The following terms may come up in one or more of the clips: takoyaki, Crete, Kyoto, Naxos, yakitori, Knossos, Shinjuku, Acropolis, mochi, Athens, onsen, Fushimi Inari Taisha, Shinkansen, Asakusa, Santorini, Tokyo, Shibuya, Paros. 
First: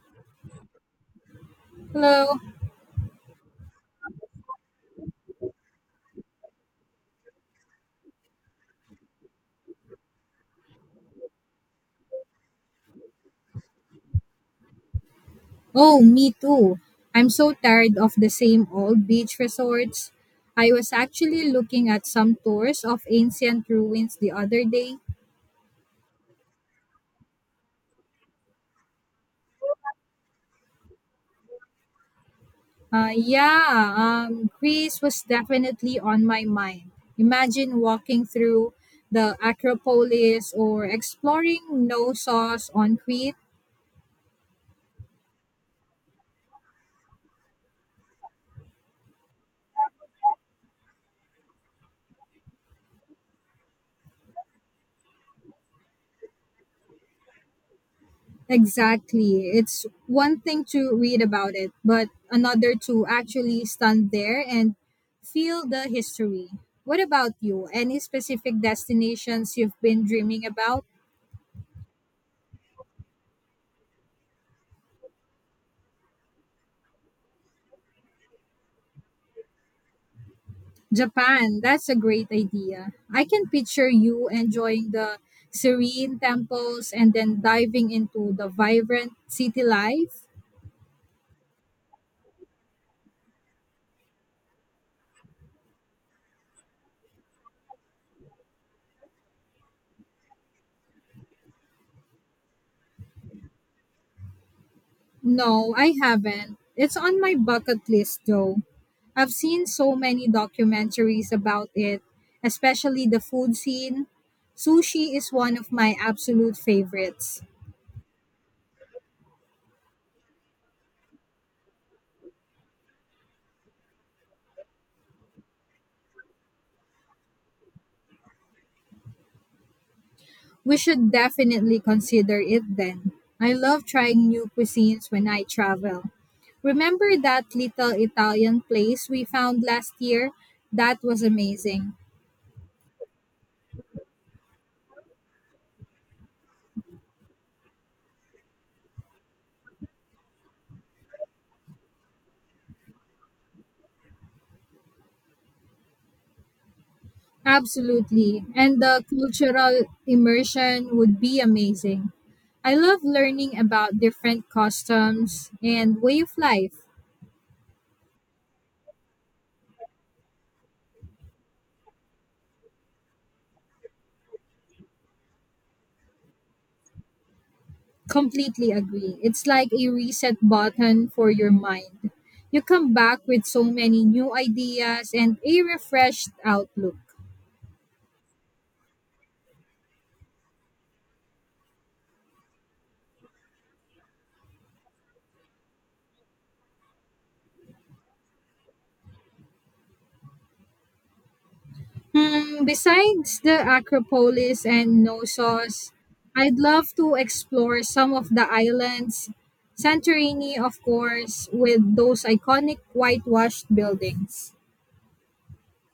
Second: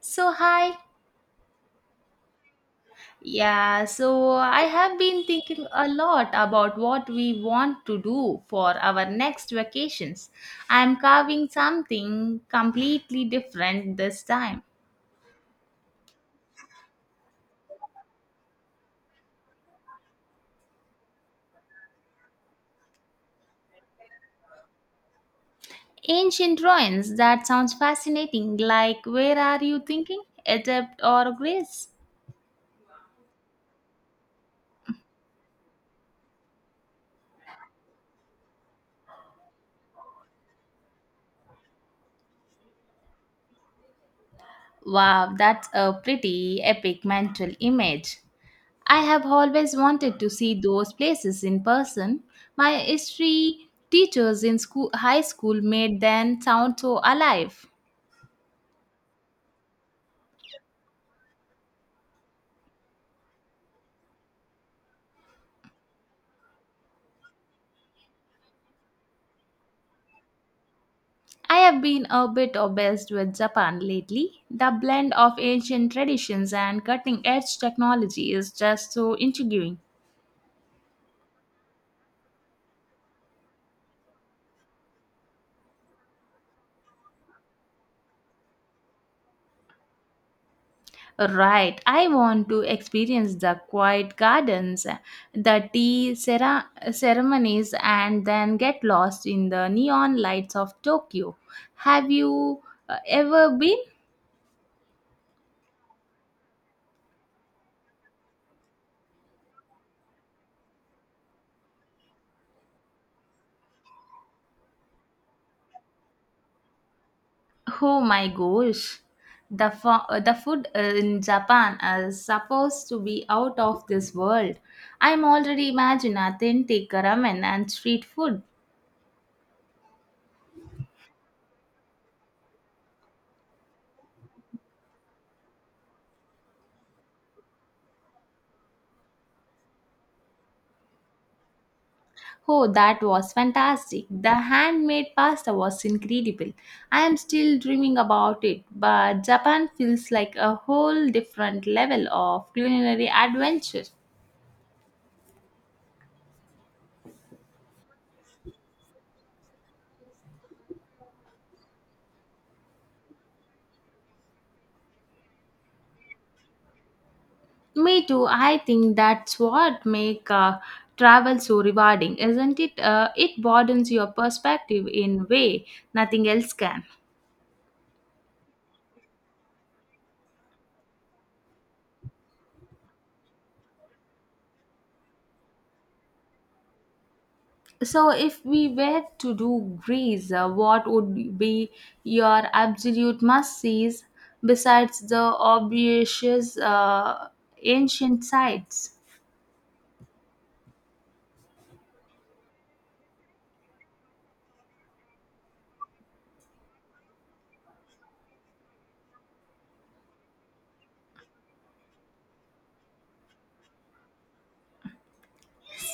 So, hi. Hello. Yeah, so I have been thinking a lot about what we want to do for our next vacations. I'm carving something completely different this time. Oh, me too. I'm so tired of the same old beach resorts. I was actually looking at some tours of ancient ruins the other day. Ancient ruins, that sounds fascinating. Like, where are you thinking? Egypt or Greece? Uh, yeah, Greece was definitely on my mind. Imagine walking through the Acropolis or exploring Knossos on Crete. Wow, that's a pretty epic mental image. I have always wanted to see those places in person. My history teachers in school, high school made them sound so alive. Exactly. It's one thing to read about it, but another to actually stand there and feel the history. What about you? Any specific destinations you've been dreaming about? I have been a bit obsessed with Japan lately. The blend of ancient traditions and cutting edge technology is just so intriguing. Japan, that's a great idea. I can picture you enjoying the serene temples and then diving into the vibrant city life. Right, I want to experience the quiet gardens, the ceremonies, and then get lost in the neon lights of Tokyo. Have you ever been? No, I haven't. It's on my bucket list though. I've seen so many documentaries about it, especially the food scene. Sushi is one of my absolute favorites. Oh my gosh, the food in Japan is supposed to be out of this world. I'm already imagine authentic ramen and street food. We should definitely consider it then. I love trying new cuisines when I travel. Remember that little Italian place we found last year? That was amazing. Oh, that was fantastic. The handmade pasta was incredible. I am still dreaming about it, but Japan feels like a whole different level of culinary adventure. Absolutely. And the cultural immersion would be amazing. I love learning about different customs and way of life. Me too. I think that's what make travel so rewarding, isn't it? It broadens your perspective in way nothing else can. Completely agree. It's like a reset button for your mind. You come back with so many new ideas and a refreshed outlook. So, if we were to do Greece, what would be your absolute must-sees besides the obvious ancient sites? Hmm, besides the Acropolis and Knossos, I'd love to explore some of the islands, Santorini, of course, with those iconic whitewashed buildings.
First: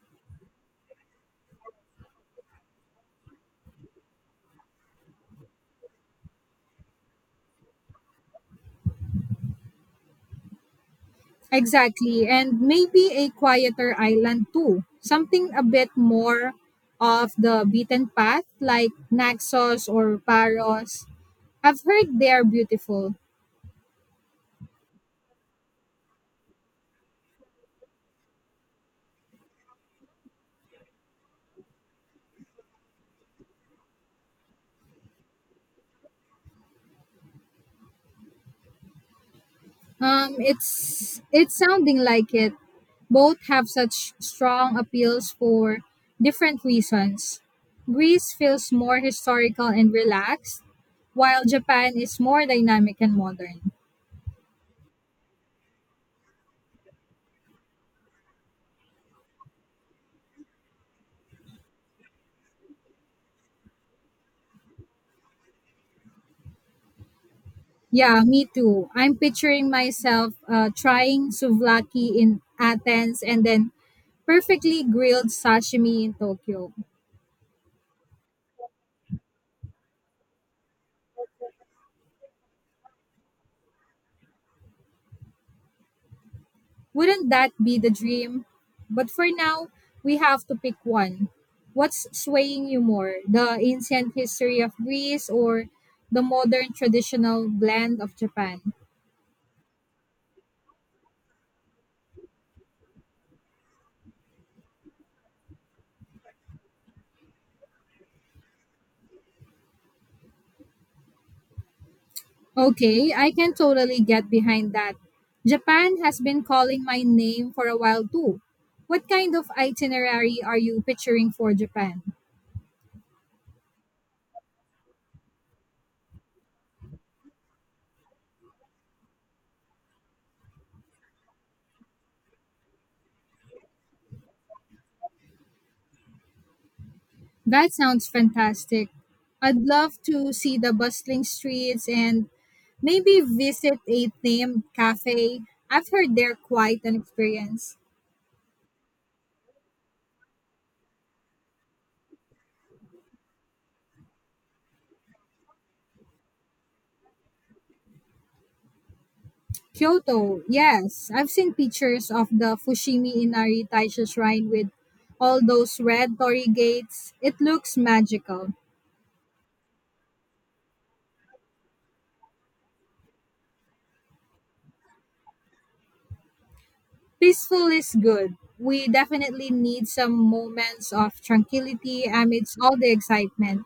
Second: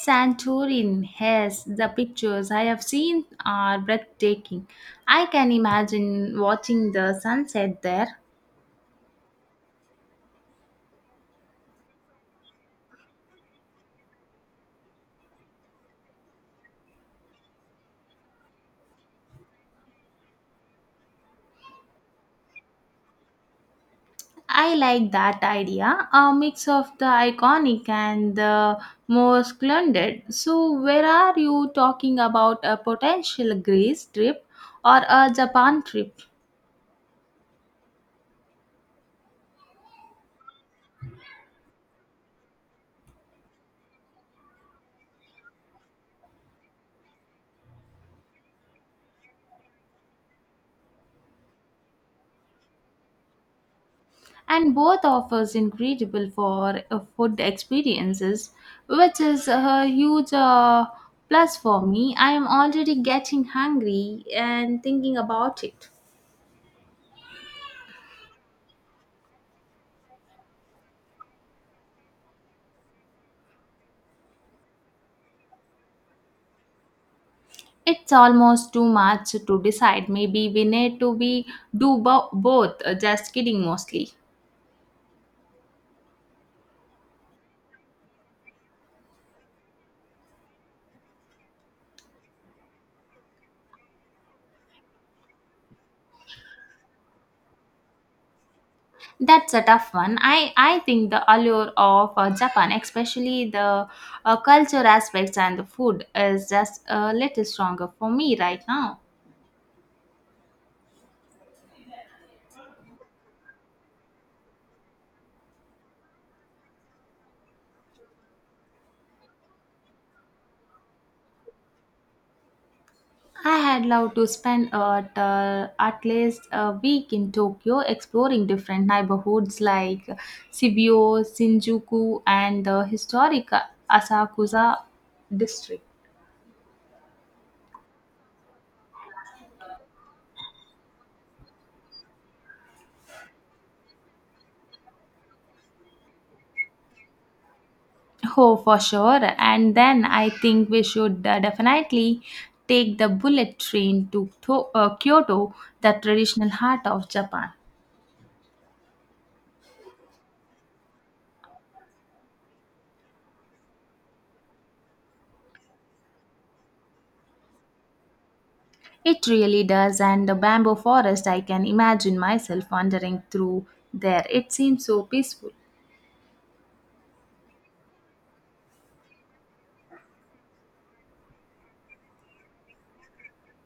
Santorin has the pictures I have seen are breathtaking. I can imagine watching the sunset there. Exactly, and maybe a quieter island too, something a bit more of the beaten path, like Naxos or Paros. I've heard they're beautiful. I like that idea, a mix of the iconic and the more splendid. So, where are you talking about a potential Greece trip or a Japan trip? It's sounding like it. Both have such strong appeals for different reasons. Greece feels more historical and relaxed, while Japan is more dynamic and modern. And both offers incredible for food experiences, which is a huge plus for me. I am already getting hungry and thinking about it. Yeah, me too. I'm picturing myself trying souvlaki in Athens and then perfectly grilled sashimi in Tokyo. It's almost too much to decide. Maybe we need to both. Just kidding, mostly. Wouldn't that be the dream? But for now, we have to pick one. What's swaying you more, the ancient history of Greece or the modern traditional blend of Japan? That's a tough one. I think the allure of Japan, especially the culture aspects and the food, is just a little stronger for me right now. Okay, I can totally get behind that. Japan has been calling my name for a while too. What kind of itinerary are you picturing for Japan? I had loved to spend at least a week in Tokyo exploring different neighborhoods like Shibuya, Shinjuku, and the historic Asakusa district. That sounds fantastic. I'd love to see the bustling streets and maybe visit a themed cafe. I've heard they're quite an experience. Oh, for sure. And then I think we should definitely take the bullet train to Kyoto, the traditional heart of Japan. Kyoto, yes. I've seen pictures of the Fushimi Inari Taisha shrine with all those red torii gates. It looks magical. It really does, and the bamboo forest, I can imagine myself wandering through there. It seems so peaceful. Peaceful is good. We definitely need some moments of tranquility amidst all the excitement.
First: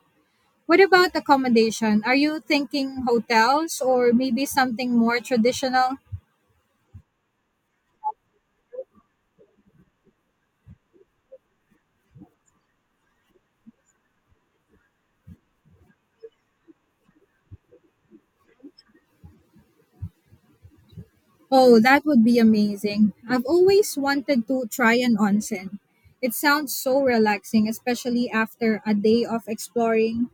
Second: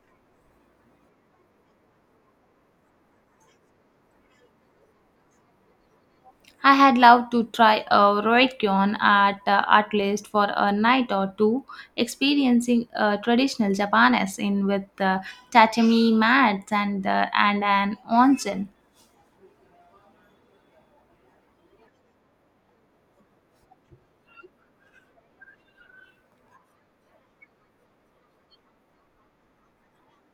What about accommodation? Are you thinking hotels or maybe something more traditional? I had loved to try a Roikyon at least for a night or two, experiencing traditional Japanese in with tatami mats and an onsen. Oh, that would be amazing. I've always wanted to try an onsen. It sounds so relaxing, especially after a day of exploring.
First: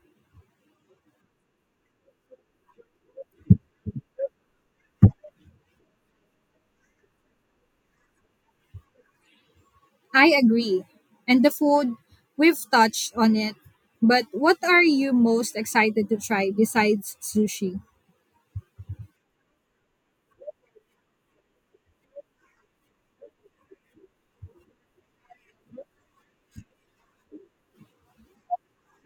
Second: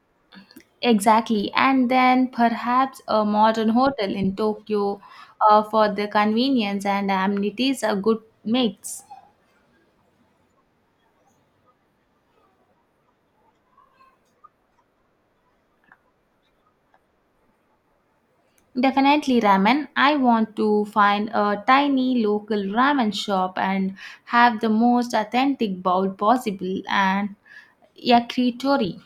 Exactly. And then perhaps a modern hotel in Tokyo for the convenience and amenities a good mix. I agree. And the food, we've touched on it. But what are you most excited to try besides sushi? Definitely ramen. I want to find a tiny local ramen shop and have the most authentic bowl possible and yakitori.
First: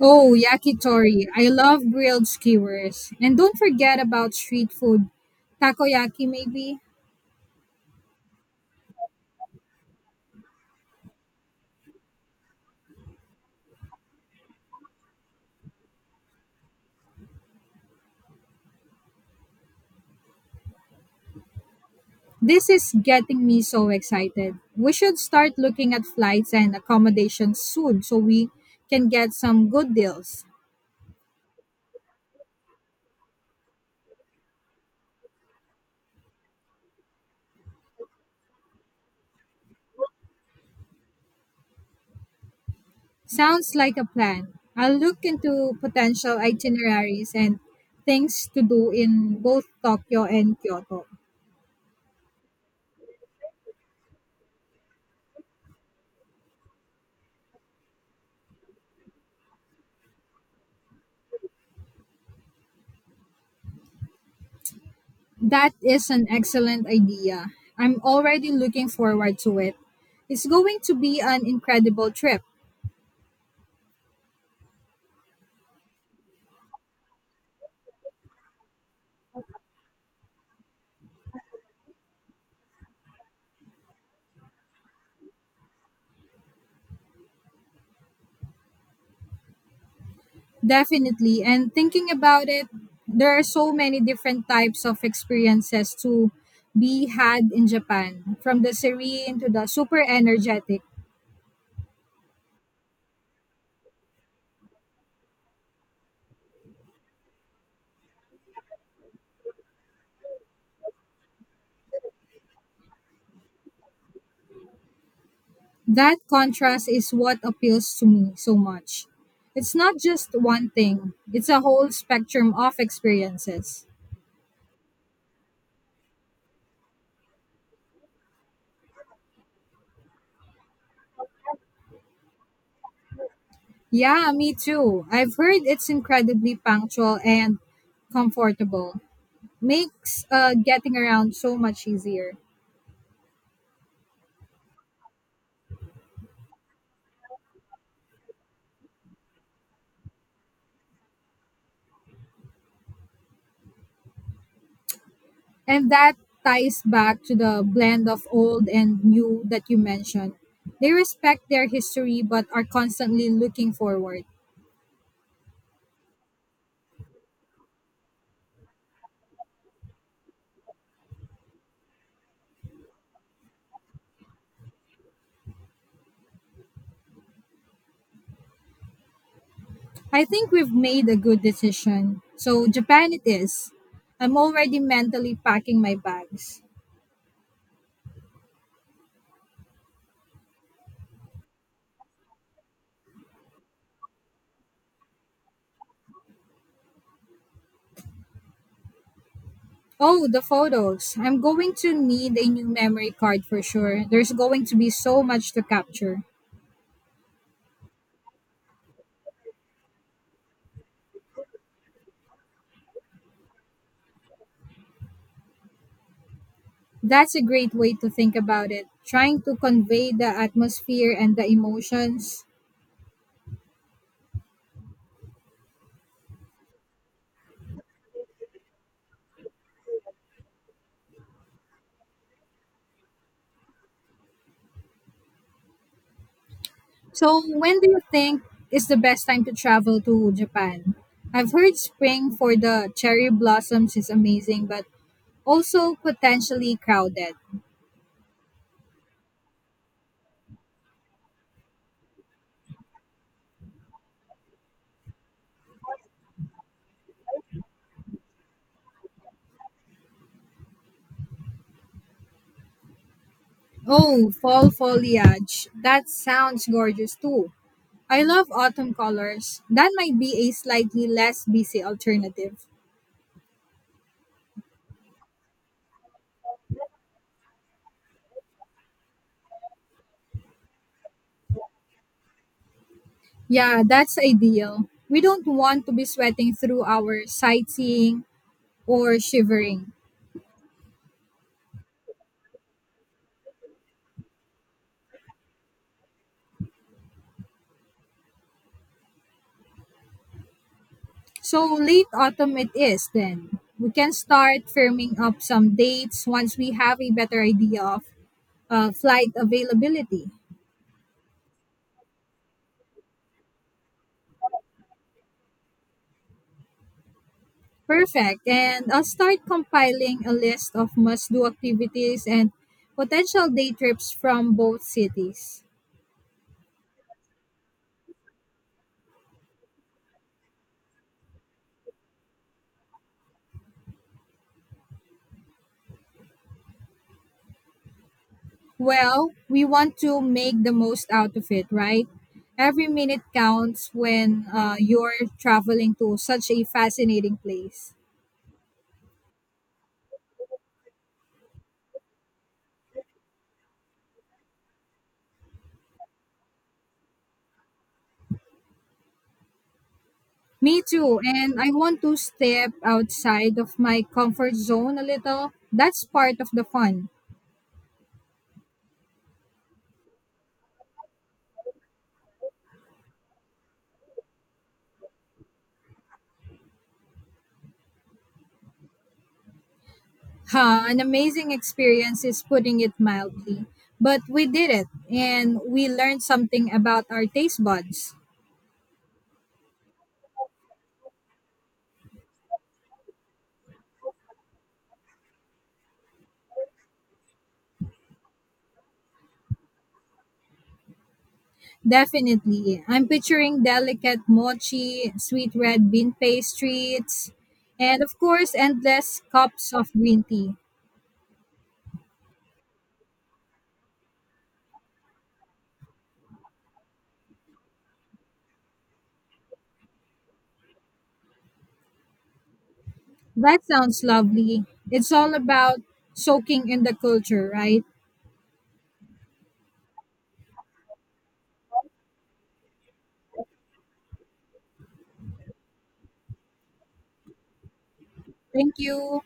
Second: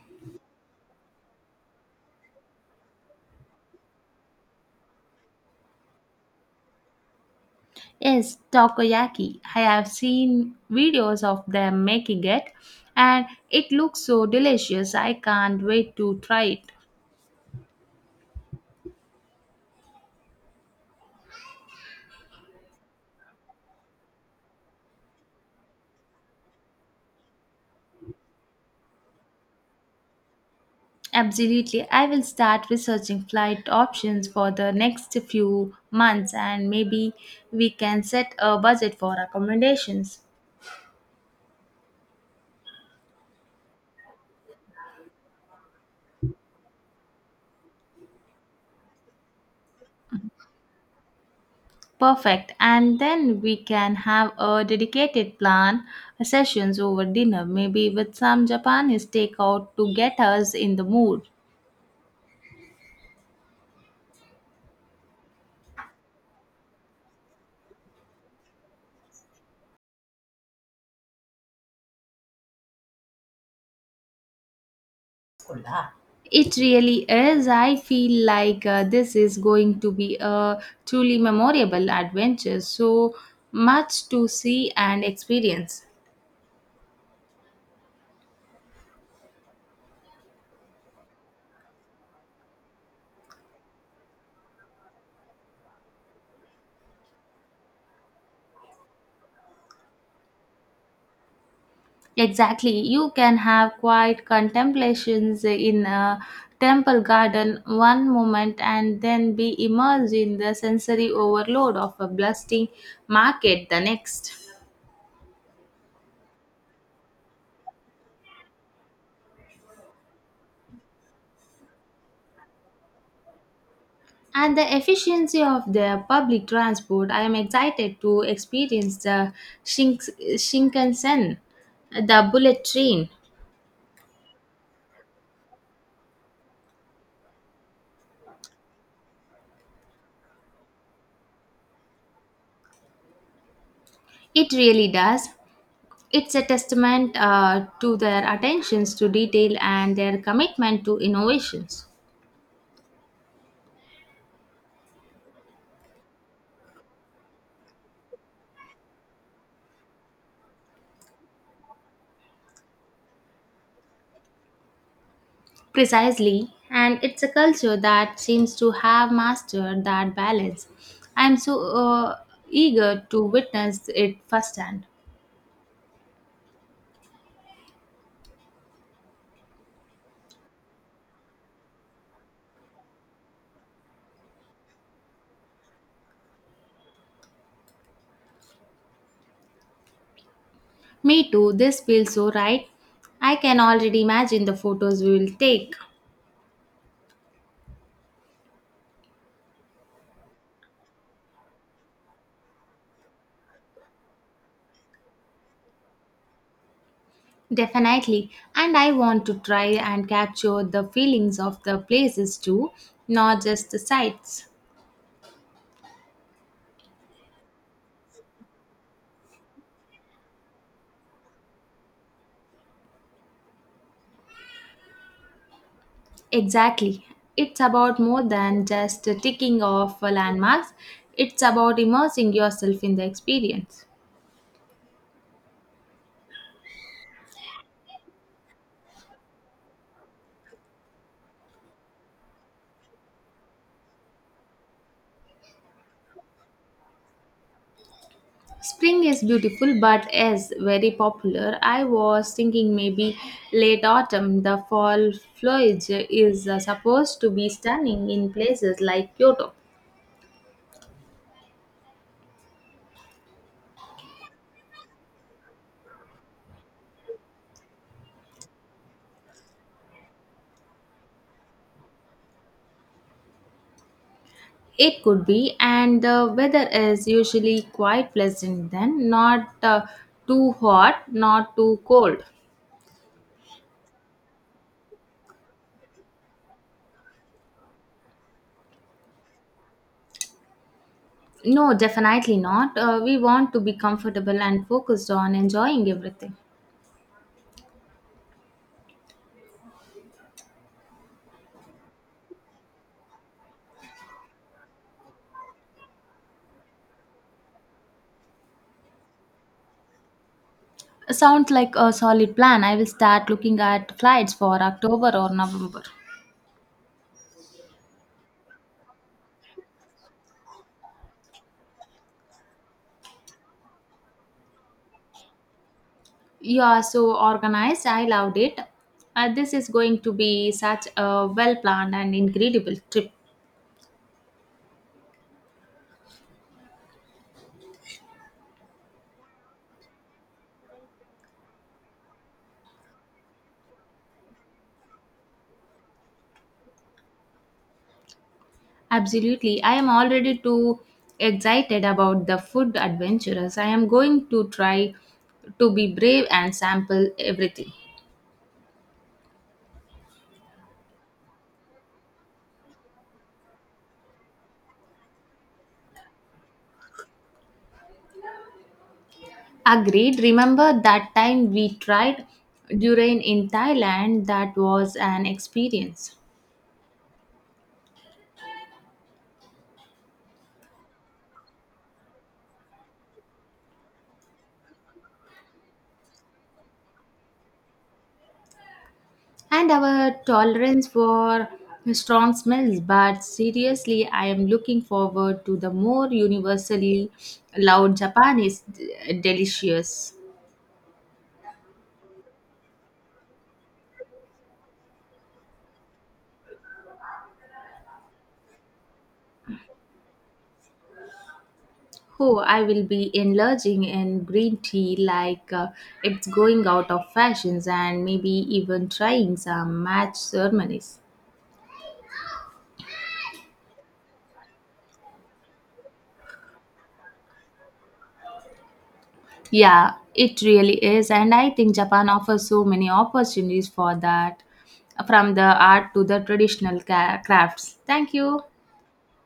Oh, yakitori. I love grilled skewers. And don't forget about street food. Takoyaki, maybe? Yes, takoyaki. I have seen videos of them making it and it looks so delicious. I can't wait to try it. This is getting me so excited. We should start looking at flights and accommodations soon so we can get some good deals. Absolutely. I will start researching flight options for the next few months and maybe we can set a budget for accommodations. Sounds like a plan. I'll look into potential itineraries and things to do in both Tokyo and Kyoto. Perfect. And then we can have a dedicated plan sessions over dinner, maybe with some Japanese takeout to get us in the mood. That is an excellent idea. I'm already looking forward to it. It's going to be an incredible trip. It really is. I feel like this is going to be a truly memorable adventure. So much to see and experience. Definitely. And thinking about it, there are so many different types of experiences to be had in Japan, from the serene to the super energetic. Exactly. You can have quiet contemplations in a temple garden one moment and then be immersed in the sensory overload of a bustling market the next. That contrast is what appeals to me so much. It's not just one thing, it's a whole spectrum of experiences. And the efficiency of the public transport, I am excited to experience the Shinkansen, the bullet train. Yeah, me too. I've heard it's incredibly punctual and comfortable. Makes getting around so much easier. It really does. It's a testament to their attentions to detail and their commitment to innovations. And that ties back to the blend of old and new that you mentioned. They respect their history but are constantly looking forward. Precisely, and it's a culture that seems to have mastered that balance. I'm so eager to witness it firsthand. I think we've made a good decision. So, Japan it is. I'm already mentally packing my bags. Me too, this feels so right. I can already imagine the photos we will take. Oh, the photos. I'm going to need a new memory card for sure. There's going to be so much to capture. Definitely, and I want to try and capture the feelings of the places too, not just the sights. That's a great way to think about it. Trying to convey the atmosphere and the emotions. Exactly. It's about more than just ticking off landmarks, it's about immersing yourself in the experience. So, when do you think is the best time to travel to Japan? I've heard spring for the cherry blossoms is amazing, but also potentially crowded. Spring is beautiful but is very popular. I was thinking maybe late autumn. The fall foliage is supposed to be stunning in places like Kyoto. Oh, fall foliage. That sounds gorgeous too. I love autumn colors. That might be a slightly less busy alternative. It could be, and the weather is usually quite pleasant then, not too hot, not too cold. Yeah, that's ideal. We don't want to be sweating through our sightseeing or shivering. No, definitely not. We want to be comfortable and focused on enjoying everything. So late autumn it is then. We can start firming up some dates once we have a better idea of flight availability. Sounds like a solid plan. I will start looking at flights for October or November. Perfect. And I'll start compiling a list of must do activities and potential day trips from both cities. You are so organized. I loved it. This is going to be such a well planned and incredible trip. Well, we want to make the most out of it, right? Every minute counts when you're traveling to such a fascinating place. Absolutely. I am already too excited about the food adventures. I am going to try to be brave and sample everything. Me too. And I want to step outside of my comfort zone a little. That's part of the fun. Agreed. Remember that time we tried durian in Thailand? That was an experience. Ha, an amazing experience is putting it mildly. But we did it and we learned something about our taste buds. And our tolerance for strong smells, but seriously, I am looking forward to the more universally loud Japanese delicious. Definitely. I'm picturing delicate mochi, sweet red bean pastries, and of course, endless cups of green tea. Oh, I will be enlarging in green tea like it's going out of fashions, and maybe even trying some match ceremonies. That sounds lovely. It's all about soaking in the culture, right? Yeah, it really is, and I think Japan offers so many opportunities for that, from the art to the traditional crafts. Thank you. Thank you.